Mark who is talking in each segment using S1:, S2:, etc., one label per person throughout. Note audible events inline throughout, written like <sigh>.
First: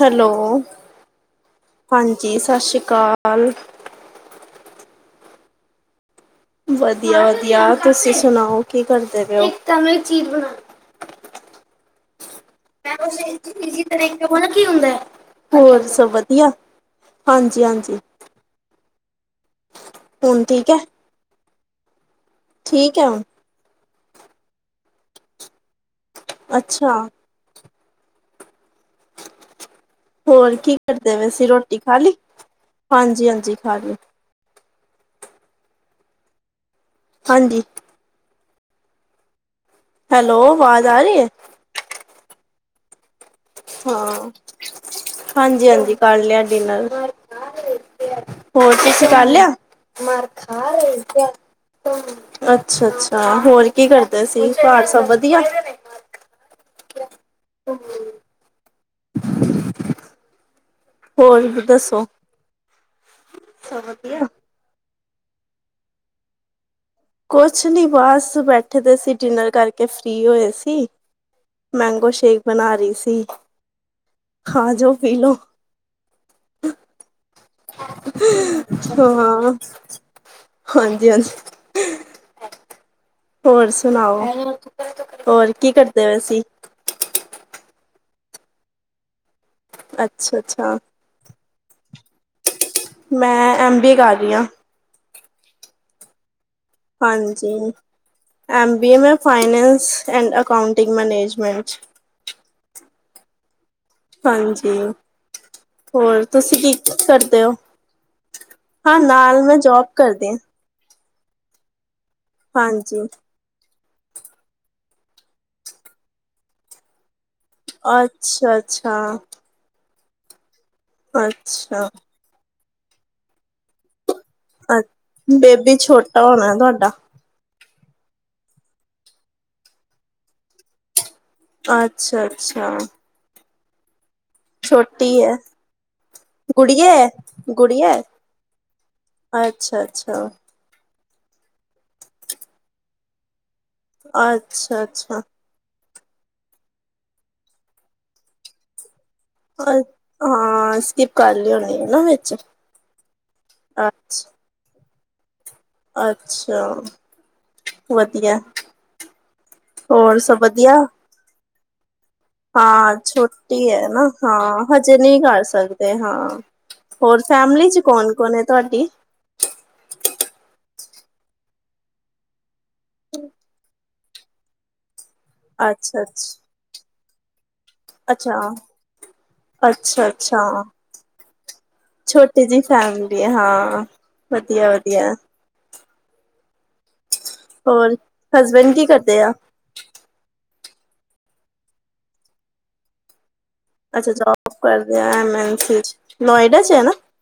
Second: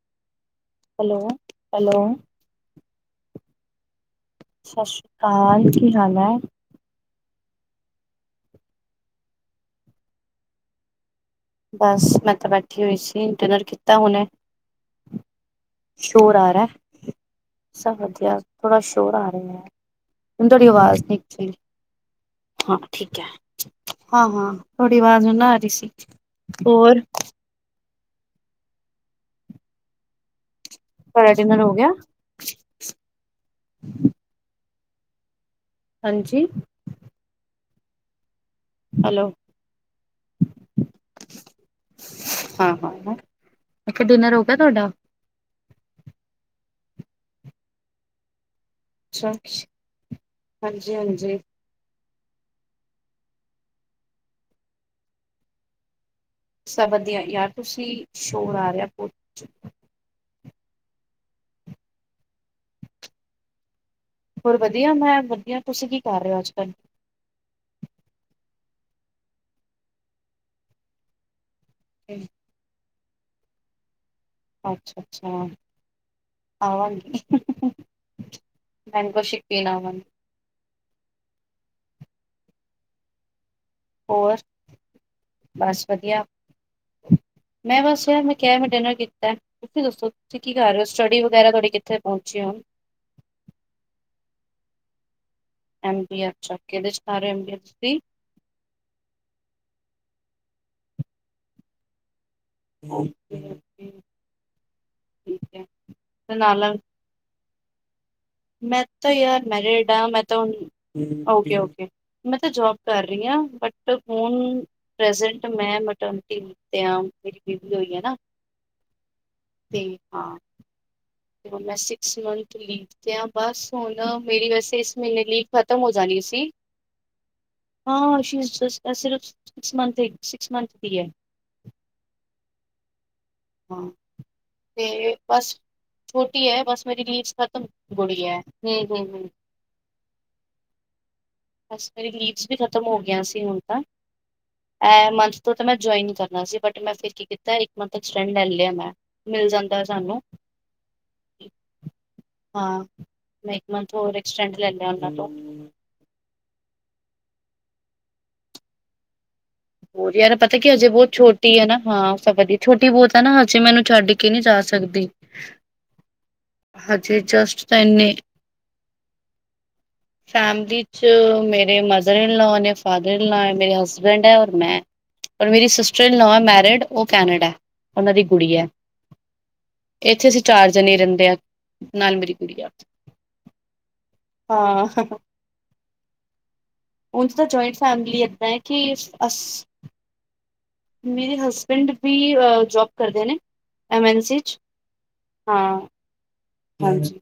S1: Hello,
S2: hello, hello
S1: ਹਾਂਜੀ। ਸਤਿ ਸ਼੍ਰੀ ਅਕਾਲ।
S2: ਸਤਿ ਸ੍ਰੀ ਅਕਾਲ। ਕੀ ਹਾਲ ਹੈ?
S1: ਵਧਿਆ- ਵਧੀਆ ਤੁਸੀਂ ਸੁਣਾਓ। ਕੀ ਕਰਦੇ ਪੈ ਓ।
S2: ਬਸ ਮੈਂ ਤਾਂ ਬੈਠੀ ਹੋਈ
S1: ਮੈਂ ਉਸ
S2: ਸੀ। ਡਿਨਰ
S1: ਇਸੀ
S2: ਕੀਤਾ
S1: ਤਰ੍ਹਾਂ ਇੱਕ
S2: ਹੁਣੇ।
S1: ਬੋਲਾ ਕੀ ਹੁੰਦਾ ਹੈ ਹੋਰ ਸਭ
S2: ਸ਼ੋਰ
S1: ਵਧੀਆ
S2: ਆ ਰਿਹਾ।
S1: ਹਾਂਜੀ ਹਾਂਜੀ
S2: ਸਭ ਵਧਿਆ। ਥੋੜਾ ਸ਼ੋਰ ਆ ਰਿਹਾ ਹੈ।
S1: ਹੁਣ
S2: ਤੁਹਾਡੀ
S1: ਠੀਕ ਹੈ
S2: ਆਵਾਜ਼ ਨੀ ਠੀਕ, ਹਾਂ ਠੀਕ ਹੈ। ਹਾਂ ਹਾਂ। ਤੁਹਾਡੀ ਆਵਾਜ਼ ਨਹੀਂ ਨਾ ਆ ਰਹੀ ਸੀ।
S1: ਅੱਛਾ
S2: ਹੋਰ
S1: ਹੋਰ ਕੀ ਕਰਦੇ ਪੈ
S2: ਤੁਹਾਡਾ
S1: ਸੀ,
S2: ਡਿਨਰ ਹੋ
S1: ਰੋਟੀ
S2: ਗਿਆ
S1: ਖਾ ਲਈ? ਹਾਂਜੀ-ਹਾਂਜੀ ਖਾ ਲਈ।
S2: ਹਨ ਜੀ।
S1: ਹਨ ਜੀ।
S2: ਹੈਲੋ।
S1: ਹੈਲੋ, ਆਵਾਜ਼ ਆ ਰਹੀ ਹੈ।
S2: ਹਾਂ ਹਾਂ। ਮੈਂ ਕਿਆ
S1: ਹਾਂ
S2: ਡਿਨਰ ਹੋ ਗਿਆ ਤੁਹਾਡਾ?
S1: ਹਾਂਜੀ ਹਾਂਜੀ ਕਰ ਲਿਆ ਡਿਨਰ। ਹੋਰ ਤੁਸੀ ਕਰ
S2: ਅੱਛਾ
S1: ਲਿਆ?
S2: ਹਾਂਜੀ ਹਾਂਜੀ
S1: ਅੱਛਾ ਅੱਛਾ। ਹੋਰ ਕੀ ਕਰਦੇ ਸੀ ਘਾਰ ਸਭ ਵਧੀਆ?
S2: ਸਭ ਦੀਆਂ ਯਾਰ ਤੁਸੀਂ, ਸ਼ੋਰ ਆ ਰਿਹਾ ਬੁ
S1: ਹੋਰ ਵੀ ਦੱਸੋ? ਸਭ ਵਧੀਆ।
S2: ਹੋਰ ਵਧੀਆ। ਮੈਂ ਵਧੀਆ। ਤੁਸੀਂ ਕੀ ਕਰ ਰਿਹ ਓ, ਅੱਜ-ਕੱਲ੍ਹ।
S1: ਕੁਛ ਨੀ ਬਸ ਬੈਠੇ ਦੇ ਸੀ। ਡਿਨਰ ਕਰਕੇ ਫ੍ਰੀ ਹੋਏ ਗੇ ਸੀ। ਮੈਂਗੋ ਸ਼ੇਕ ਬਣਾ ਰਹੀ ਸੀ। ਆਜੋ
S2: ਅੱਛਾ
S1: ਪੀ ਲੋੋ।
S2: ਅੱਛਾ ਆਵਾਂਗੀ ਮੈਂਗੋ ਸ਼ੇਕ
S1: ਹਾਂ।
S2: ਪੀਣ ਆਵਾਂਗੀ
S1: ਹਾਂਜੀ ਹਨ। ਹੋਰ ਸੁਣਾਓ।
S2: ਹੋਰ
S1: ਹੋਰ ਕੀ
S2: ਬਸ
S1: ਕਰਦੇ
S2: ਵਧੀਆ
S1: ਪੇਸੀਂ।
S2: ਮੈਂ ਬੱਸ ਮੈਂ ਕਿਹਾ ਮੈਂ ਡਿਨਰ ਕੀਤਾ। ਤੁਸੀਂ ਦੱਸੋ,
S1: ਅੱਛਾ
S2: ਤੁਸੀਂ ਕੀ ਕਰ
S1: ਅੱਛਾ
S2: ਰਹੇ ਓ। ਸਟੱ ਵਗੈਰਾ ਤੁਹਾਡੀ ਕਿੱਥੇ ਪਹੁੰਚੀ।
S1: ਮੈਂ ਐਮ- ਬੀ-ਏ ਕਰ ਰਹੀ ਹਾਂ।
S2: ਐਮ-ਬੀ-ਏ, ਅੱਛਾ। ਕਿਹਦੇ ਚ ਕਰ ਰਹੇ ਹੋ ਐਮ ਬੀ
S1: ਹਾਂਜੀ।
S2: ਏ ਤੁਸੀਂ
S1: ਐਮ- ਬੀ -ਏ ਮੈਂ ਫਾਈਨੈਂਸ ਐਂਡ ਅਕਾਊਂਟਿੰਗ ਮੈਨੇਜਮੈਂਟ 'ਚ।
S2: <unintelligible>
S1: ਹਾਂਜੀ।
S2: ਠੀਕ ਹੈ
S1: ਹੋਰ
S2: ਤੇ
S1: ਤੁਸੀਂ
S2: ਨਾਲ
S1: ਕੀ
S2: ਨਾਲ
S1: ਕਰਦੇ ਓ।
S2: ਮੈਂ ਤਾਂ ਯਾਰ ਮੈਰਿਡ ਹਾਂ। ਮੈਂ ਤਾਂ ਹੁਣ ਓਕੇ ਓਕੇ, ਮੈਂ ਤਾਂ ਜੋਬ
S1: ਹਾਂਜੀ
S2: ਕਰ ਰਹੀ ਹਾਂ। ਬਟ ਹੁਣ ਪ੍ਰੈਜੈਂਟ ਮੈਂ ਮੈਟਰਨਟੀ ਲਿਤਿਆ। <unintelligible>
S1: ਅੱਛਾ-ਅੱਛਾ।
S2: ਤੇ ਹਾਂ ਮੈਂ
S1: ਅੱਛਾ
S2: ਸਿਕਸ ਮੰਥ ਲੀਵ ਤੇ ਆ। ਬਸ ਹੁਣ ਮੇਰੀ ਵੈਸੇ
S1: ਅ
S2: ਇਸ ਮਹੀਨੇ ਲੀਵ
S1: ਬੇਬੀ
S2: ਖ਼ਤਮ ਹੋ ਜਾਣੀ
S1: ਛੋਟਾ
S2: ਸੀ।
S1: ਹੋਣਾ ਤੁਹਾਡਾ
S2: ਹਾਂ <unintelligible> ਇਹ ਸਿਰਫ ਸਿਕਸ ਮੰਥ ਦੀਆ ਹੈ।
S1: ਅੱਛਾ-ਅੱਛਾ
S2: ਹਾਂ ਤੇ
S1: ਹੈ
S2: ਬਸ ਛੋਟੀ ਹੈ ਬਸ ਮੇਰੀ ਲੀਵਸ ਖਤਮ ਬੁੜੀ ਹੈ ਹਮ-ਹਮ ਹਮ।
S1: ਅੱਛਾ ਅੱਛਾ
S2: ਬਸ ਮੇਰੀ ਲੀਵਸ ਵੀ ਖ਼ਤਮ ਹੋ ਗਈਆਂ ਸੀ ਹੁਣ ਤਾ।
S1: ਅੱਛਾ-ਅੱਛਾ
S2: ਉਹ ਤਾਂ ਮੈਂ ਜੁਆਇਨ ਕਰਨਾ ਸੀ ਬਟ ਮੈਂ ਫਿਰ ਕੀ ਕੀਤਾ ਇੱਕ ਮੰਥ ਐਕਸੈਂਡ ਲੈ ਲਿਆ ਮੈਂ। ਮਿਲ ਜਾਂਦਾ ਸਾਨੂੰ,
S1: ਹਾਂ ਸਕਿਪ ਕਰ ਲਈ ਹੋਣੀ ਹੈ ਨਾ ਵਿੱਚ
S2: ਹਾਂ। ਮੈਂ ਇੱਕ ਮਥ ਹੋਰ
S1: ਅੱਛਾ
S2: ਐਕਸਡੈਂਟ ਲੈ ਲਿਆ ਉਹਨਾਂ ਤੋਂ।
S1: ਅੱਛਾ ਵਧੀਆ।
S2: ਹੋਰ ਯਾਰ
S1: ਸਭ
S2: ਪਤਾ ਕੀ
S1: ਵਧੀਆ
S2: ਹਜੇ ਬਹੁਤ ਛੋਟੀ ਹੈ ਨਾ ਹਾ।
S1: ਹਾਂ ਛੋਟੀ ਹੈ ਨਾ
S2: ਕੇ ਨਹੀਂ ਜਾ
S1: ਹਾਂ ਹਜੇ
S2: ਸਕਦੀ
S1: ਨਹੀਂ ਕਰ ਸਕਦੇ ਹਾਂ।
S2: ਹਜੇ
S1: ਹੋਰ
S2: ਜਸਟ
S1: ਫੈਮਲੀ
S2: ਤਾਂ
S1: ਚ
S2: ਇੰਨੇ
S1: ਕੌਣ-ਕੌਣ ਹੈ ਤੁਹਾਡੀ?
S2: ਫੈਮਿਲੀ ਚ ਮੇਰੇ ਮਦਰ ਇਨ ਲਾ ਨੇ, ਫਾਦਰ ਇਨ ਲਾ ਹੈ ਮੇਰੇ ਹਸਬੈਂਡ ਹੈ ਔਰ ਮੈਂ ਔਰ ਮੇਰੀ
S1: ਅੱਛਾ
S2: ਸਿਸਟਰ ਇਨ ਲੋ ਹੈ
S1: ਅੱਛਾ
S2: ਮੈਰਿਡ ਉਹ ਕੈਨੇਡਾ, ਉਹਨਾਂ ਦੀ ਕੁੜੀ ਹੈ। ਇੱਥੇ
S1: ਅੱਛਾ-ਅੱਛਾ
S2: ਅਸੀਂ ਚਾਰ ਜਣੇ ਰਹਿੰਦੇ ਆ ਨਾਲ ਮੇਰੀ
S1: ਛੋਟੀ ਜਿ
S2: ਕੁੜੀ ਆ
S1: ਫੈਮਲੀ ਹੈ ਹਾਂ। ਵਧੀਆ-ਵਧੀਆ
S2: ਉੰਝ ਤਾਂ ਜੁਆਇੰਟ
S1: ਹੋਰ
S2: ਫੈਮਲੀ ਏਦਾਂ ਹੈ
S1: ਹਸਬੈਂਡ
S2: ਕਿ
S1: ਕੀ ਕਰਦੇ ਆ
S2: ਅਸ ਮੇਰੇ ਹਸਬੈਂਡ ਵੀ ਜੋਬ ਕਰਦੇ ਨੇ।
S1: ਅੱਛਾ
S2: ਐਮਸੀ
S1: ਜੋਬ
S2: ਚ
S1: ਕਰਦੇ ਆ ਐਮ ਐਨ
S2: ਹਾਂ
S1: ਸੀ ਚ ਨੋਇਡਾ ਚ ਹੈ ਨਾ
S2: ਹਾਂਜੀ।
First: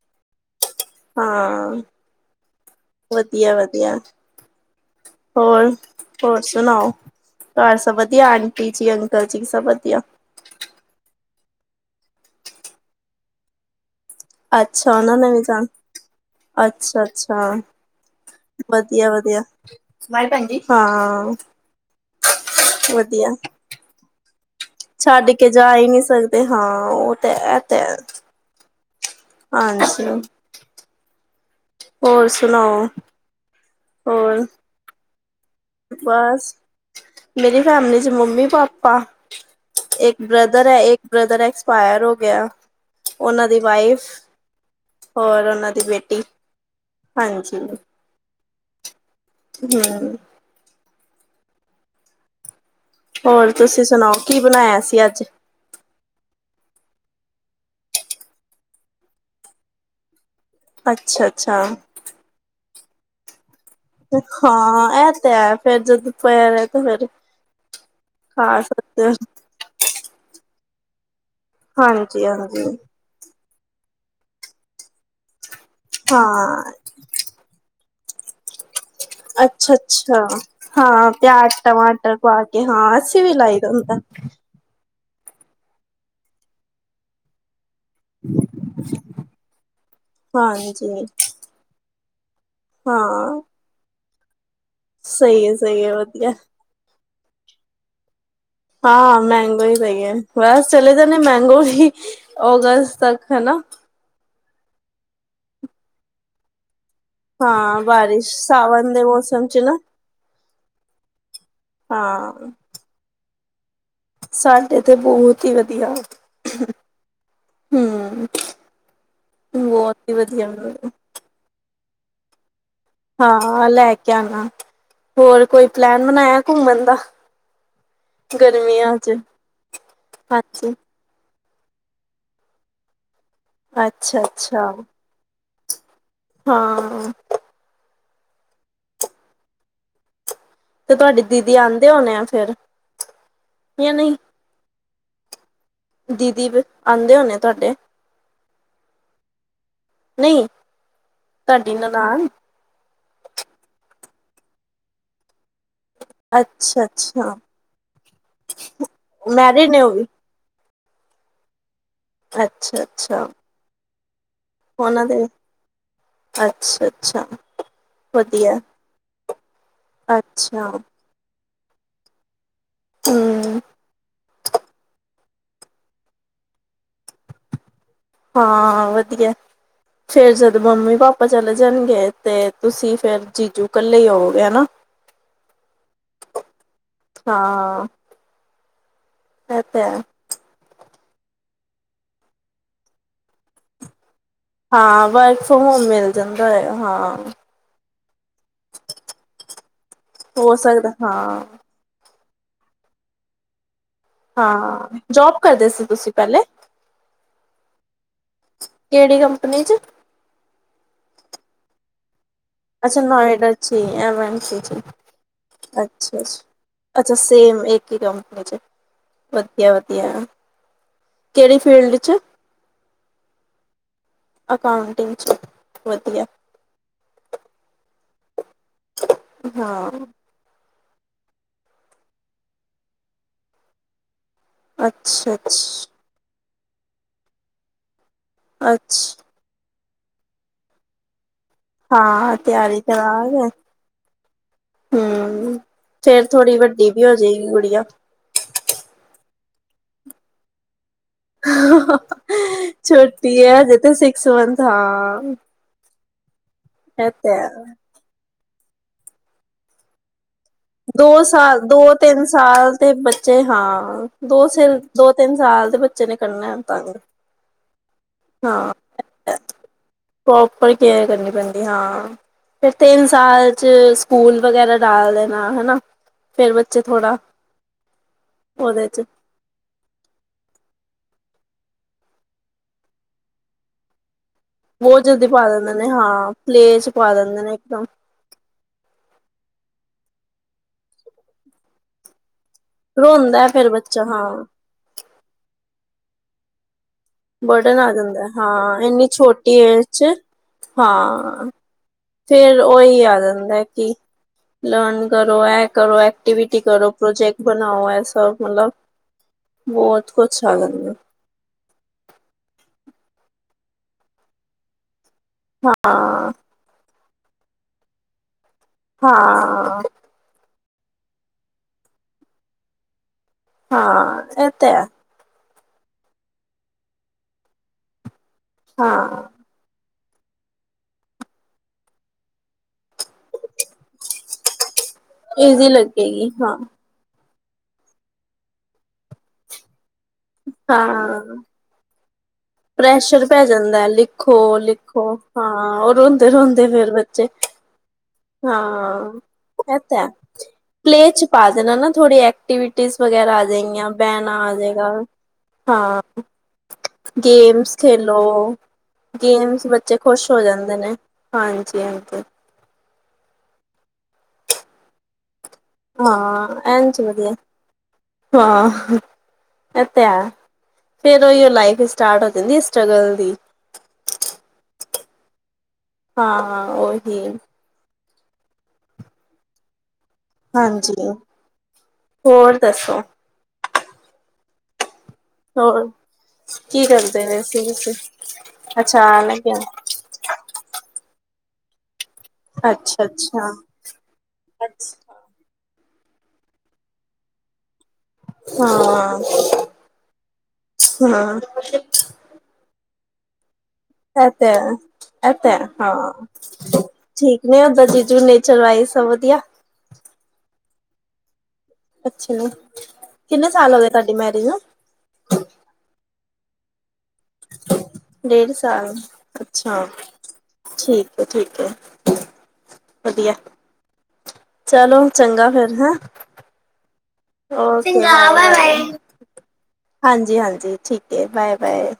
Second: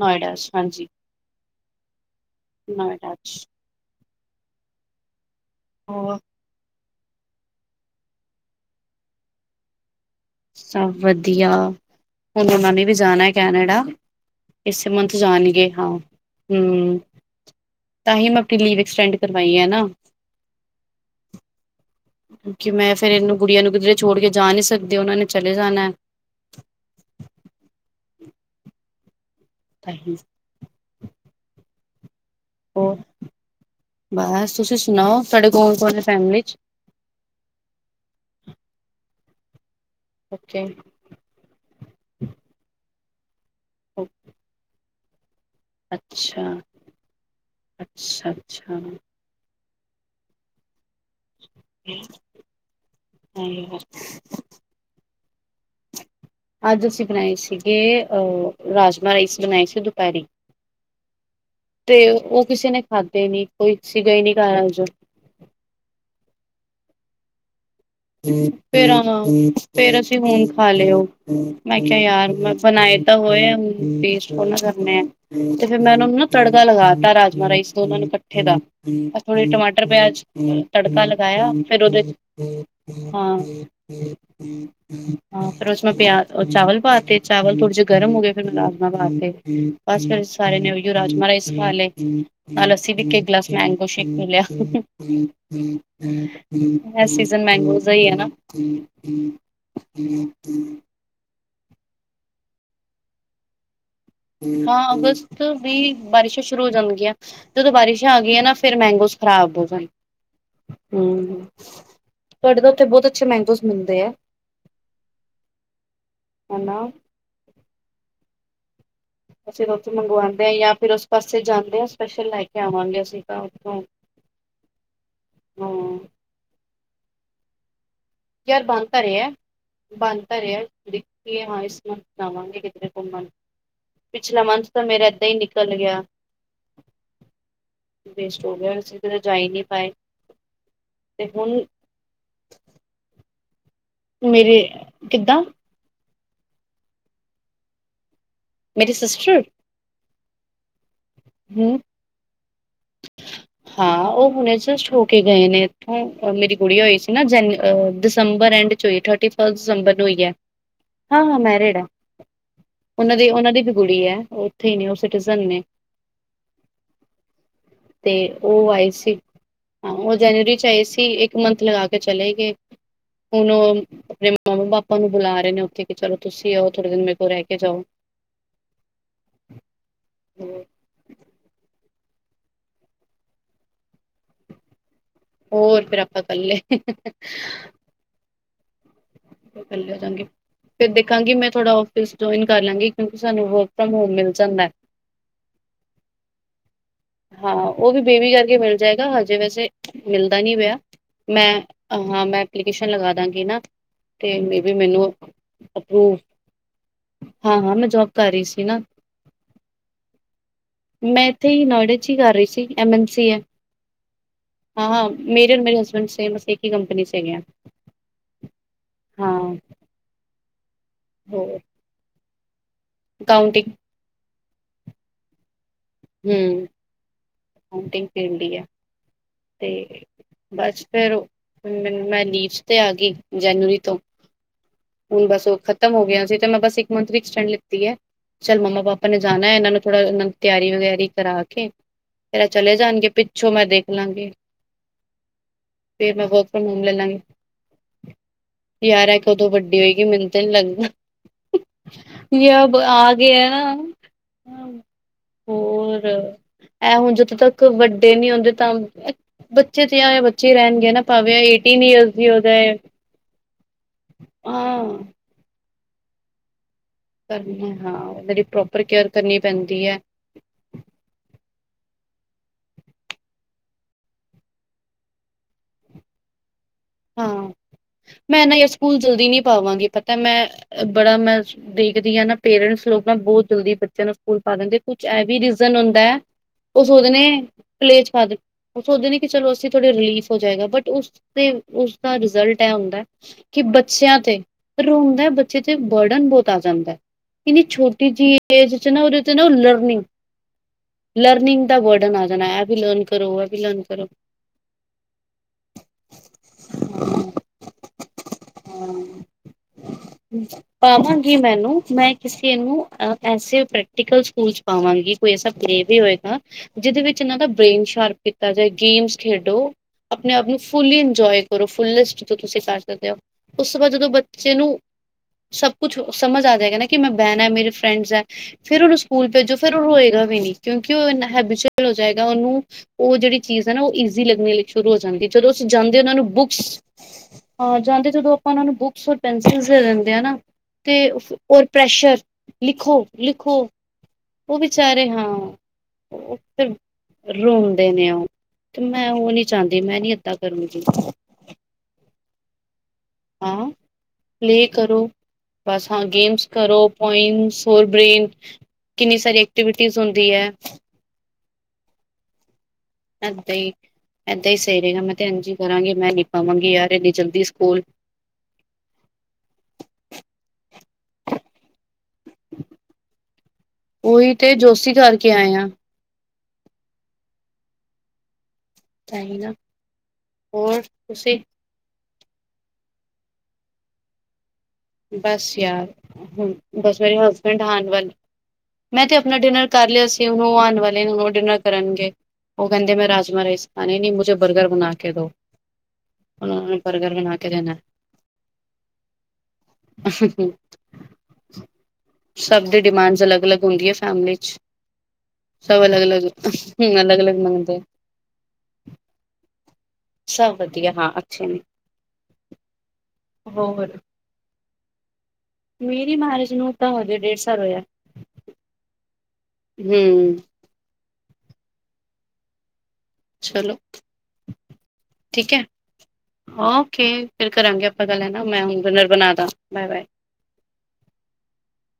S2: ਨੋਇਡਾ ਚ ਹਾਂਜੀ।
S1: ਹਾਂ
S2: ਨੋਇਡਾ ਚ
S1: ਵਧੀਆ-ਵਧੀਆ ਹੋਰ ਹੋਰ ਸੁਣਾਓ ਘਰ ਸਭ ਵਧੀਆ ਆਂਟੀ ਜੀ, ਅੰਕਲ ਜੀ ਸਭ ਵਧੀਆ।
S2: ਸਭ ਵਧੀਆ ਹੁਣ ਉਹਨਾਂ ਨੇ ਵੀ ਜਾਣਾ ਕੈਨੇਡਾ। ਇਸੇ
S1: ਅੱਛਾ
S2: ਮੰਥ
S1: ਉਹਨਾਂ ਨੇ ਵੀ ਜਾਣ
S2: ਜਾਣਗੇ ਹਾਂ। ਹਮ
S1: ਅੱਛਾ ਅੱਛਾ
S2: ਤਾਂ ਹੀ ਮੈਂ ਆਪਣੀ ਲੀਵ ਐਕਸਟੈਂਡ ਕਰਵਾਈਆ ਨਾ।
S1: ਨਾਲ ਭੈਜੀ ਹਾਂ।
S2: ਕਿ ਮੈਂ ਫੇਰ
S1: ਵਧੀਆ
S2: ਇਹਨੂੰ ਗੁੜੀਆਂ ਨੂੰ ਕਿੱਧਰੇ ਛੋੜ ਕੇ ਜਾ ਨੀ ਸਕ
S1: ਛੱਡ ਕੇ ਜਾ ਹੀ ਨਹੀਂ ਸਕਦੇ ਹਾਂ ਉਹ ਤੇ ਇਹ ਤੇ ਹੈ। ਹਾਂਜੀ
S2: ਤਾਂਹੀ
S1: ਹੋਰ ਸੁਣਾਓ।
S2: ਹੋਰ
S1: ਹੋਰ
S2: ਬਸ ਤੁਸੀਂ ਸੁਣਾਓ ਤੁਹਾਡੇ ਕੌਣ-ਕੌਣ ਹੈ ਫੈਮਿਲੀ
S1: ਬਸ
S2: ਚ।
S1: ਮੇਰੀ ਫੈਮਲੀ ਚ ਮੰਮੀ, ਪਾਪਾ ਇੱਕ
S2: ਓਕੇ
S1: ਬ੍ਰਦਰ ਹੈ ਇੱਕ ਬ੍ਰਦਰ ਐਕਸਪਾਇਰ ਹੋ ਗਿਆ ਉਹਨਾਂ ਦੀ ਵਾਈਫ ਹੋਰ ਉਹਨਾਂ ਦੀ ਬੇਟੀ
S2: ਅੱਛਾ
S1: ਹਾਂਜੀ
S2: ਅੱਛਾ ਅੱਛਾ
S1: ਹਮ
S2: ਹਮ
S1: ਹੋਰ ਤੁਸੀਂ ਸੁਣਾਓ ਕੀ ਬਣਾਇਆ ਸੀ ਅੱਜ
S2: ਅੱਜ ਅਸੀਂ ਬਣਾਏ ਸੀਗੇ ਅਹ ਰਾਜਮਹ ਰਾਈਸ ਬਣਾਏ ਸੀ ਦੁਪਹਿਰੀ
S1: ਅੱਛਾ-ਅੱਛਾ
S2: ਤੇ ਉਹ ਕਿਸੇ ਨੇ ਖਾਧੇ ਨੀ। ਕੋਈ ਸੀਗਾ ਹੀ ਨੀ ਘਰ ਅੱਜ
S1: ਹਾਂ ਇਹ ਤੇ ਹੈ ਫੇਰ ਜਦ <unintelligible> ਹੈ ਤੇ ਫੇਰ ਖਾ
S2: ਫੇਰ
S1: ਸਕਦੇ ਹੋ।
S2: ਫੇਰ ਅਸੀਂ ਹੁਣ ਖਾ ਲਿਓ ਮੈਂ ਕਿਹਾ
S1: ਹਾਂਜੀ
S2: ਯਾਰ ਮੈਂ
S1: ਹਾਂਜੀ
S2: ਬਣਾਏ ਤਾਂ ਹੋਏ ਆ ਵੇਸਟ ਥੋੜਾ ਨਾ ਕਰਨੇ ਆ ਤੇ ਫੇਰ ਮੈਂ ਉਹ ਨੂੰ ਨਾ
S1: ਹਾਂ
S2: ਤੜਕਾ ਲਗਾ ਰਾਜਮਾ ਰਾਈਸ ਦੋਨਾਂ ਨੂੰ ਕੱ ਮੱਠੇ ਦਾ ਥੋੜ੍ਹੇ
S1: ਅੱਛਾ
S2: ਟਮਾਟਰ, ਪਿਆਜ
S1: ਅੱਛਾ
S2: ਤੜਕਾ
S1: ਹਾਂ ਪਿਆਜ
S2: ਲਗਾਇਆ ਫੇਰ ਉਹਦੇ ਚ
S1: ਟਮਾਟਰ ਪਾ ਕੇ ਅਸੀਂ ਵੀ
S2: ਹਾਂ,
S1: ਲਾਈ ਦਾ ਹੁੰਦਾ
S2: ਹਾਂ ਫਿਰ ਉਸਨੂੰ ਪਿਆ ਚਾਵਲ ਪਾ ਤੇ। ਚਾਵਲ ਥੋੜ੍ਹੇ ਜੇ ਗਰਮ ਹੋਏ ਫਿਰ ਮੈਂ ਰਾਜਾ ਪਾ ਕੇ ਬਸ ਫਿਰ ਸਾਰੇ ਨੇ ਉਹੀਓ
S1: ਹਾਂਜੀ
S2: ਰਾਜਮਾ ਰ <unintelligible> ਨਾਲ ਅਸੀਂ ਵੀ ਇੱਕ
S1: ਹਾਂ
S2: ਗਲਾਸ ਮੈਂਗੋ ਸ਼ੇਕ ਪੀ ਲਿਆ।
S1: ਸਹੀ ਹੈ ਸਹੀ ਹੈ ਵਧੀਆ
S2: ਇਹ ਸੀਜਨ ਮੈਂਗੋਜ ਦਾ ਹੀ ਹੈ ਨਾ।
S1: ਹਾਂ ਮਹਿੰਗੋ ਹੀ ਸਹੀ ਹੈ ਬਸ ਚਲੇ ਨੇ ਮੈਂਗੋ ਹੀ ਅਗਸਤ ਤੱਕ ਹਨਾ
S2: ਹਾਂ ਅਗਸਤ ਵੀ ਬਾਰਿਸ਼ਾਂ ਸ਼ੁਰੂ ਹੋ ਜਾਂਣਗੀਆਂ ਜਦੋਂ
S1: ਹਾਂ
S2: ਬਾਰਿਸ਼ਾਂ ਆ
S1: ਬਾਰਿਸ਼
S2: ਗਈਆਂ ਨਾ ਫੇਿਰ
S1: ਸਾਵਣ ਦੇ
S2: ਮੈਂਗੋਸ
S1: ਮੌਸਮ
S2: ਖ਼ਰਾਬ
S1: ਚ
S2: ਹੋ
S1: ਨਾ
S2: ਗਏ ਹਮ
S1: ਹਾਂ
S2: ਉ ਬਹੁਤ ਅੱਛੇ ਮੈਗੋਜ ਮਿਲਦੇ ਆ
S1: ਸਾਡੇ ਤੇ ਬਹੁਤ ਹੀ ਵਧੀਆ ਹਮ
S2: ਹਨਾ ਅਸੀਂ ਉੱਥ
S1: ਬਹੁਤ ਹੀ
S2: ਮੰਗਵਾਉਂਦੇ
S1: ਵਧੀਆ
S2: ਹਾਂ ਜਾਂ ਫਿਰ ਉਸ ਪਾਸੇ ਜਾਂਦੇ ਆਾਂ ਸਪੈਸ਼ਲ ਲੈ ਕੇ ਆਵਾਂਗੇ ਅਸੀਂ ਤਾਂ
S1: ਹਾਂ
S2: ਉੱਥੋਂ
S1: ਲੈ ਕੇ ਆਣਾ ਹੋਰ ਕੋਈ
S2: ਹਾਂ
S1: ਪਲੈਨ ਬਣਾਇਆ ਘੁੰਮਣ ਦਾ
S2: ਯਾਰ
S1: ਗਰਮੀਆਂ
S2: ਬਣਤਾਾਰ
S1: ਚ
S2: ਹੈ ਬਣਤਰਾਰ
S1: ਹਾਂਜੀ
S2: ਖੀ ਹਾਂ ਇਸ ਮੰਣਾਵਾਂਗੇ ਕਿਧਰੇ ਘੁੰਮਣ
S1: ਅੱਛਾ
S2: ਪਿਛਲਾ ਮੰਥ
S1: ਅੱਛਾ
S2: ਤਾਂ ਮੇਰੇ ਇੱਦਾਂ ਹੀ ਨਿਕਲ ਚੱਲ ਗਿਆ
S1: ਹਾਂ
S2: ਵੇਸਟ ਹੋ ਗਿਆ ਅਸੀ ਕਤੇ ਜਾਈ ਨਹੀਂੀ ਪਾਏ
S1: ਤੇ ਤੁਹਾਡੀ ਦੀਦੀ ਆਉਂਦੇ ਹੋਣੇ ਆ ਫਿਰ ਯ ਨਹੀਂ
S2: ਮੇਰੇ ਕਿੱਦਾਂ
S1: ਦੀਦੀ ਆਉਂਦੇ ਹੋਣੇ ਤੁਹਾਡੇ
S2: ਮੇਰੀ ਸਿਸਟਰ
S1: ਨਹੀਂ ਤੁਹਾਡੀ
S2: ਹੂੰ
S1: ਨਨਾਾਨ
S2: ਹਾਂ ਉਹ ਹੁਣੇ ਜਸਟ ਹੋ ਕੇ ਗਏ ਨੇ ਹਾਂ ਮੇਰੀ ਕੁੜੀ
S1: ਅੱਛਾ
S2: ਹੋਈ ਸੀ ਨਾ
S1: ਅੱਛਾ
S2: ਜਨ ਦਸੰਬਰ ਐਂਡ 'ਚ ਹੋਈ ਥਰਟੀ ਫਸਟ
S1: ਮੈਰਿਡ ਨੇ ਉਹ
S2: ਦਸੰਬਰ
S1: ਵੀ
S2: ਨੂੰ ਹੋਈ ਹੈ ਹਾਂ ਹਾਂ ਮੈਰਿਡ ਹੈ
S1: ਅੱਛਾ
S2: ਉਹਨਾਂ
S1: ਅੱਛਾ
S2: ਦੀ ਉਹਨਾਂ ਦੀ ਵੀ ਗੜੀ ਹੈ ਇੱਥੇ ਨੇ ਉਹ
S1: ਉਹਨਾਂ ਦੇ
S2: ਸਿਟੀਜਨ ਨੇ
S1: ਅੱਛਾ ਅੱਛਾ
S2: ਤੇ
S1: ਵਧੀਆ
S2: ਉਹ ਆਏ ਸੀ ਹਾਂ ਉਹ ਜਨਵਰੀ ਚ
S1: ਅੱਛਾ
S2: ਆਏ ਸੀ ਇੱਕ ਮਥ ਲਗਾ ਕੇ ਚਲੇ ਗਏ ਹੁਣ
S1: ਹਮ
S2: ਉਹ ਆਪਣੇ ਮਾਮਾ ਪਾਪਾ ਨੂੰ ਬੁਲਾ ਰਹੇ ਨੇ ਉੱਥੇ ਚਲੋ ਤੁਸੀਂ ਆਓ ਥੋੜੇ ਦਿਨ ਮੇਰੇਲ ਰਹਿ ਕੇ ਜਾਓ
S1: ਹਾਂ ਵਧੀਆ ਫੇਰ ਜਦੋਂ ਮੰਮੀ ਪਾਪਾ ਆਪਾਂ ਚੱਲ ਜਾਣਗੇ ਤੇ ਤੁਸੀਂ ਫੇਰ ਜੀਜੂ ਕੱਲੇ ਆਓਗੇ ਹਨਾ
S2: ਹੋਰ ਫਿਰ ਆਪਾਂ ਕਰੱਲੇ
S1: ਹਾਂ ਇਹ ਤੇ
S2: ਇਕੱਲੇ
S1: ਹੈ
S2: ਹੌ ਜਾਂਵਾਗੇ ਫੇਰ ਦੇਾਂ ਮੈਂ ਥੋੜਾ ਔਫਿਸ ਜੁਆਇਨ ਕਰ ਲਾਂਗੀ ਕਿਉਂਕਿ ਸਾਨੂੰ ਵਰਕ ਫਰੋਮ ਹੋਮ ਮਿਲ ਜਾਂਦਾ ਹੈ
S1: ਹਾਂ ਵਰਕ ਫਰੋਮ ਹੋਮ ਮਿਲ ਜਾਂਦਾ ਹੈ ਹਾਂ
S2: ਹਾਂ ਉਹ ਵੀ ਬੇਬੀ ਕਰਕੇ ਮਿਲ ਜਾਏਗਾ ਹਜੇ ਵੈਸੇ ਮਿਲਦਾ ਨਹੀਂੀ
S1: ਹੋ
S2: ਪਿਆ
S1: ਸਕਦਾ ਹਾਂ
S2: ਮੈਂ ਹਾਂ ਮੈਂ ਐਪਲੀਕੇਸ਼ਨ ਲਗਾ ਦਾਂਗੀ ਨਾ ਤੇ ਮੇਬੀ
S1: ਹਾਂ
S2: ਮੈਨੂੰ
S1: ਜੋਬ ਕਰਦੇ ਸੀ ਤੁਸੀਂ
S2: ਅਪਰੂਵ
S1: ਪਹਿਲੇ
S2: ਹਾਂ ਹਾਂ ਮੈਂ ਜੋਬ ਕਰ ਰਹੀ ਸੀ ਨਾ
S1: ਨੀ ਜ
S2: ਮੈਂ ਇੱਥੇ ਹੀ ਨੋਇਡੇ ਚ ਹੀ ਕਰ ਰਹੀ ਸੀ
S1: ਅੱਛਾ
S2: ਮ ਸੀ ਹੈ
S1: ਨੋਇਡਾ 'ਚ ਈ ਐਮ ਐਨ ਸੀ 'ਚ ਹੀ।
S2: ਹਾਂਜੀਮੇਰੇ ਔ ਮੇਰੇ
S1: ਅੱਛਾ
S2: ਹਸਬੈਂਡ
S1: ਅੱਛਾ
S2: ਮਸ
S1: ਅੱਛਾ ਸੇਮ ਇੱਕ ਹੀ ਕੰਪਨੀ ਚ
S2: ਹਾਂ
S1: ਵਧੀਆ ਵਧੀਆ ਕਿਹੜੀ ਫੀਲਡ '
S2: ਕਾਊਂਟੀਿੰਗ
S1: ਅਕਾਊਂਟਿੰਗ ਚ ਵਧੀਆ
S2: ਹਮ ਪੇਂਟਿੰਗ ਫੀਲਡ ਹੀ ਆ
S1: ਹਾਂ
S2: ਤੇ ਬਸ ਫੇਿਰ ਮੈਂ ਲੀਵਸ ਤੇ ਆ ਗਈ ਜਨਵਰੀ ਤੋਂ ਹੁਣ
S1: ਅੱਛਾ
S2: ਬਸ ਉਹ ਖ਼ਤਮ
S1: ਅੱਛਾ
S2: ਹੋ ਗਿਆ ਸੀ ਤੇ ਮੈਂ ਬਸ ਇੱਕ ਮੰਥ ਵੀਕਸਟੈਂਡ ਲਿੱਤੀ ਹੈ ਚੱਲ ਮੰਮਾ ਪਾਪਾ ਨੇ
S1: ਅੱਛਾ
S2: ਜਾਣਾ ਇਹਨਾਂ ਨੂੰ ਥੋੜਾ ਇਹਨਾਂ ਨੂੰ ਤਿਆਰੀ ਵਗੈਰੀ ਕਰਾ ਕੇ
S1: ਹਾਂ
S2: ਤੇਰਾ ਚਲੇ
S1: ਤਿਆਰੀ
S2: ਜਾਣਗੇ
S1: ਕਰਾ ਗੇ
S2: ਪਿੱਛੋਂ ਮੈਂ ਦੇਖ ਲਾਂਗੀ
S1: ਹੂੰ
S2: ਫਿਰ
S1: ਫੇਰ
S2: ਮੈਂ ਵਰਕ
S1: ਥੋੜ੍ਹੀ
S2: ਫਰੋਮ ਹੋਮ
S1: ਵੱਡੀ
S2: ਲੈ
S1: ਵੀ ਹੋ
S2: ਲਾਂਗੀ
S1: ਜਾਏਗੀ ਗੁੜੀਆ
S2: ਯਾਰਾਂ ਕਦੋਂ ਵੱਡੀ ਹੋਏਗੀ ਮੈਨੂੰ ਤਾਂ ਨੀ ਲੱਗਦਾ ਯੇ ਅਬ ਆ ਗਏ
S1: ਛੋਟੀ
S2: ਹੈ
S1: ਆ ਜਿੱਥੇ
S2: ਨਾ
S1: ਸਿਕਸ ਮੰਥ ਹਾਂ
S2: ਹੋਰ ਇਹ
S1: ਇਹ
S2: ਹੁਣ
S1: ਤੇ
S2: ਜਦੋਂ
S1: ਹੈ
S2: ਤੱਕ ਵੱਡੇ ਨੀ ਆਉਂਦੇ ਤਾਂ ਬੱਚੇ ਤੇ ਆ
S1: ਦੋ ਸਾਲ ਦੋ ਤਿੰਨ ਸਾਲ
S2: ਜਾਏ
S1: ਦੇ ਬੱਚੇ ਹਾਂ ਦੋ ਸ
S2: ਹਾਂ
S1: ਦੋ ਤਿੰਨ ਸਾਲ ਦੇ ਬੱਚੇ ਨੇ ਕੱਨਾ ਤੰਗ
S2: ਕਰਨ ਹਾਂ ਉਹਨਾਂ
S1: ਹਾਂ
S2: ਪ੍ਰੋਪਰ ਕੇਅਰ ਕਰਨੀ ਪੈਂਦੀ ਹੈ
S1: ਪ੍ਰੋਪਰ ਕੇਅਰ ਕਰਨੀ ਪੈਂਦੀ ਹਾਂ ਫਿਰ ਤਿੰਨ ਸਾਲ ਚ ਸਕੂਲ ਵਗੈਰਾ ਡਾਲ ਦੇਣਾ ਹਨਾ ਫੇਰ ਬੱਚੇ ਥੋੜਾ
S2: ਹਾਂ ਮੈਂ ਨਾ ਯਾਰ
S1: ਉਹਦੇ
S2: ਸਕੂਲ
S1: ਚ
S2: ਜਲਦੀ ਨੀ ਪਾਵਾਂਗੀ ਤਾਂ ਮੈਂ ਬੜਾ ਮੈਂ ਦੇਖਦੀ ਹਾਂ ਨਾ ਪੇਰੈਂਟਸ ਲੋਕ ਨਾ ਬਹੁਤ ਜਲਦੀ ਬ ਨੂੰ ਸਕੂਲ ਪਾ ਦਿੰਦੇ
S1: ਬਹੁਤ
S2: ਕੁਛ ਇਹ
S1: ਜਲਦੀ
S2: ਵੀ
S1: ਪਾ ਦਿੰਦੇ
S2: ਰੀਜ਼ਨ
S1: ਨੇ
S2: ਹੁੰਦਾ ਹੈ
S1: ਹਾਂ ਪਲੇ
S2: ਉਹ
S1: ਚ ਪਾ
S2: ਸੋਚਦੇ
S1: ਦਿੰਦੇ ਨੇ ਇੱਕਦਮ
S2: ਕਲੇਜ ਪਾ ਉਹ ਸੋਚਦੇ ਨੇ ਕਿ ਚਲੋ ਅਸੀਂ ਥੋੜੇ ਰਿਲੀਫ ਹੋ ਜਾਏਗਾ ਬਟ ਉਸ ਦਾ ਰਿਜ਼ਲਟ ਇਹ ਹੁੰਦਾ
S1: ਰੋਂਦਾ
S2: ਕਿ
S1: ਫੇਰ ਬੱਚਾ
S2: ਬੱਚਿਆਂ ਤੇ
S1: ਹਾਂ
S2: ਪਰੋਂਦਾ ਬੱਚੇ ਤੇ ਬਰਡਨ ਬਹੁਤ ਆ ਜਾਂਦਾ ਕਿੰਨੀ
S1: ਬਰਡਨ ਆ
S2: ਛੋਟੀ
S1: ਜਾਂਦਾ
S2: ਜਿਹੀ
S1: ਹਾਂ
S2: ਜ ਨਾ
S1: ਇੰਨੀ
S2: ਉਹਦੇ ਨਾ ਉਹ
S1: ਛੋਟੀ ਏਜ
S2: ਲਰਨਿੰਗ
S1: ਚ ਹਾਂ
S2: ਲਰਨਿੰਗ ਦਾ ਬਰਡਨ ਆ ਜਾਣਾ
S1: ਫੇਰ
S2: ਇਹ ਵੀ
S1: ਉਹੀ
S2: ਲਰਨ
S1: ਆ
S2: ਕਰੋ ਇਹ ਵੀ
S1: ਜਾਂਦਾ
S2: ਲਰਨ
S1: ਕਿ
S2: ਕਰੋ।
S1: ਲਰਨ ਕਰੋ ਇਹ ਕਰੋ ਐਕਟੀਵਿਟੀ ਕਰੋ
S2: ਹਾਂ
S1: ਪ੍ਰੋਜੈਕਟ ਬਣਾਓ ਇਹ ਸਭ ਮਤਲਬ
S2: ਹਾਂ
S1: ਬਹੁਤ ਕੁਛ ਆਦਾ
S2: ਪਾਵਾਂਗੀ ਮੈਨੂੰ ਮੈਂ ਕਿਸੇ ਨੂੰ ਅ ਐਸੇ ਪ੍ਰੈਕਟੀਕਲ ਸਕੂਲ ਚ ਪਾਵਾਂਗੀ ਕੋਈ ਐਸਾ ਜ ਵੀ
S1: ਹਾਂ
S2: ਹੋਏਗਾ ਜਿਹਦੇ ਵਿੱਚ ਇਹਨਾਂ ਦਾ ਬ੍ਰੇਨ ਸ਼ਾਰਪ ਕੀਤਾ ਜਾਏ ਗੇਮਸ ਖੇਡੋ
S1: ਹਾਂ
S2: ਆਪਣੇ ਆਪ ਨੂੰ ਫੁੱਲੀ ਇੰਜੋਏ ਕਰੋ ਫੁੱਲਿਸਟ ਤੋਂ ਤੁਸੀਂ ਕਰ ਸਕਦੇ ਹੋ ਉਸ ਤੋਂ ਬਾਅਦ ਜਦੋਂ
S1: ਹਾਂ ਇਹ
S2: ਬੱਚੇ
S1: ਤੇ
S2: ਨੂੰ
S1: ਹੈ
S2: ਸਭ ਕੁਛ ਸਮਝ ਆ ਜਾਏਗਾ ਨਾ ਕਿ ਮੈਂ ਬਹਿਣ ਆ ਮੇਰੀ ਫਰੈਂਡਸ ਹੈ ਫਿਰ ਉਹਨ
S1: ਹਾਂ
S2: ਸਕੂਲ ਪੇ ਜੋ ਫਿਰ ਉਹ ਰ ਹੋਏਗਾ ਵੀ ਨੀ ਕਿਉਂਕਿ ਉਹ ਇੰਨਾ ਹੈਬੀਚਅਲ ਹੋ ਜਾਏਗਾ ਉਹਨੂੰ ਉਹ ਜਿਹੜੀ ਚੀਜ਼ ਹੈ ਨਾ ਉਹ ਈਜ਼ੀ ਲੱਗ ਲਈ ਸ਼ੁਰੂ ਹੋ ਜਾਂਦੀ ਜਦੋਂ ਅਸੀਂ
S1: ਈਜ਼ੀ
S2: ਜਾਂਦੇ ਉਹ ਨੂੰ
S1: ਲੱਗੇਗੀ ਹਾਂ
S2: ਬੁੱਕਸ ਹਾਂ ਜਾਂਦੇ ਜਦੋਂ ਆਪਾਂ ਉਹਨਾਂ ਨੂੰ ਬੁੱਕਸ ਰ ਪੈਨਸਿਲ ਦੇ ਦਿੰਦੇ ਆ ਨਾ ਤੇ
S1: ਹਾਂ
S2: ਰ ਪ੍ਰੈਸ਼ਰ ਲਿਖੋ
S1: ਪ੍ਰੈਸ਼ਰ ਪੈ
S2: ਲਿਖੋ
S1: ਜਾਂਦਾ ਲਿਖੋ
S2: ਉਹ ਵਿਚਾਰੇ
S1: ਲਿਖੋ ਹਾਂ ਉਹ ਰੋਂਦੇ ਰੋਂਦੇ ਫੇਰ ਬੱਚੇ
S2: ਹਮ ਦੇ ਨੇ ਉਹ ਤੇ
S1: ਹਾਂ
S2: ਮੈਂ ਉਹ ਨੀ
S1: ਕ
S2: ਚਾਹੁੰਦੀ ਮੈਂ
S1: ਤਾਂ ਹੈ
S2: ਨੀ ਏਦਾਂ ਕਰੂੰਗੀ
S1: ਪਲੇਟ ਚ ਪਾ ਦੇਣਾ ਨਾ ਥੋੜੀ ਐਕਟੀਵਿਟੀ ਟੀ ਵਗੈਰਾ ਆ
S2: ਹਾਂ
S1: ਜਾਏਗੀਆਂ ਬੈਨਾਂ ਆ
S2: ਪਲੇ
S1: ਜਾਏਗਾ
S2: ਕਰੋ ਬਸ
S1: ਹਾਂ
S2: ਗੇਮਸ ਕਰੋ ਪੋਇਮਸ
S1: ਗੇਮਸ
S2: ਹੋਰ
S1: ਖੇਲੋ
S2: ਬ੍ਰੇਨ ਕਿੰਨੀ ਸਾਰੀ
S1: ਗੇਮਸ ਬੱਚੇ
S2: ਐਕਟੀਵਿਟੀਜ਼
S1: ਖ਼ੁਸ਼
S2: ਹੁੰਦੀ
S1: ਹੋ
S2: ਹੈ
S1: ਜਾਂਦੇ ਨੇ ਹਾਂਜੀ, ਹਾਂਜੀ
S2: ਅਦਈ ਅੱਦਈ ਸਰੇਗਾ ਮ ਤੇ ਅੰਜੀ
S1: ਹਾਂ ਅੰਜ ਵਧੀਆ
S2: ਸਕੂਲ
S1: ਹਾਂ ਇ ਤੇ ਹੈ, ਫਿਰ ਉਹੀ ਉਹ ਲਾਈਫ ਸਟਾਰਟ ਹੋ ਜਾਂਦੀ ਸਟਰ੍ਰਗਲ ਦੀ
S2: ਉਓਹੀ ਤੇ ਜੋਸ਼ੀ ਕਰਕੇ ਆਏ ਆ
S1: ਹਾਂ ਹਾਂ ਓਹੀ
S2: ਚਹੀਦਾ
S1: ਹਾਂਜੀ ਹੋਰ ਦੱਸੋ
S2: ਬਸ ਯਾਰ
S1: ਹੋਰ
S2: ਹਮ
S1: ਕੀ
S2: ਬਸ ਮੇਰੇ
S1: ਕਰਦੇ ਪਏ
S2: ਹਸਬੈਂਡ
S1: ਸੀ
S2: ਆਣ
S1: ਤੁਸੀਂ
S2: ਵਾਲੇ,
S1: ਅੱਛਾ
S2: ਮੈਂ ਤੇ
S1: ਆਣ
S2: ਆਪਣਾ
S1: ਲੱਗਿਆ
S2: ਡਿਨਰ ਕਰ ਲਿਆ ਸੀ ਤੇ ਉਹ ਹੁਣ ਆਉਣ ਵਾਲੇ ਨੇ ਉਹ ਡਿਨਰ ਕਰਨਗੇ ਉਹ ਕਹਿੰਦੇ
S1: ਅੱਛਾ
S2: ਮੈਂ ਰਾਜਮਾ
S1: ਅੱਛਾ
S2: ਰਾਈਸ ਪਾਣੇ ਨਹੀਂ ਮੁਝੇ ਬਰਗਰ ਬਣਾ ਕੇ ਦੋ ਉਹ ਨੂੰ ਬਰਗਰ ਬਣਾ ਕੇ ਦੇਣਾ
S1: ਹਾਂ ਹਾਂ
S2: ਸਭ ਦੀ ਡਿਮਾਂਡਸ ਅਲੱਗ ਅਲੱਗ ਹੁੰਦੀ ਹੈ ਫੈਮਿਲੀ ਚ
S1: ਇਤਾਂ ਇਤਾ
S2: ਸਭ
S1: ਹਾਂ
S2: ਅਲੱਗ ਅਲੱਗ ਅਲੱਗ ਅਲੱਗ
S1: ਠੀਕ ਨੇ
S2: ਮੰਗਦੇ
S1: ਓਦਾਂ ਜੀਜੂ ਨੇਚਰਵਾਾਈ ਸਭ ਵਧੀਆ
S2: ਸਭ ਵਧੀਆ ਹਾਂ ਅੱਛੇ ਨੇ
S1: ਅੱਛਾ ਜੀ ਕਿੰਨੇ ਸਾਲ ਹੋ ਗਏ
S2: ਹੋਰ
S1: ਤੁਹਾਡੀ ਮੈਰਿਜ ਨੂੰ
S2: ਮੇਰੀ ਮੈਰਿਜ ਨੂੰ ਤਾਂ ਹੋਜੇ ਡੇਟ ਸਾਲ ਹੋਇਆ
S1: ਡੇਢ ਸਾਲ ਅੱਛਾ
S2: ਹਮ
S1: ਠੀਕ ਹੈ ਠੀਕ ਹੈ ਵਧੀਆ
S2: ਚਲੌ
S1: ਚਲੋ ਚੰਗਾ ਫੇਰ ਹੈ।
S2: ਓਕੇ ਫਿਰ ਕਰਾਂਗੇ ਆਪਾਂ ਗੱਲ ਹੈ ਨਾ ਮੈਂ
S1: ਬਾਏ
S2: ਹੁਣ ਡਿਨਰ ਬਣਾ ਦਾਂ ਬਾਏ ਬ
S1: ਹਾਂਜੀ ਹਾਂਜੀ ਠੀਕ ਓਕੇ ਬਾਏ ਬਾਏ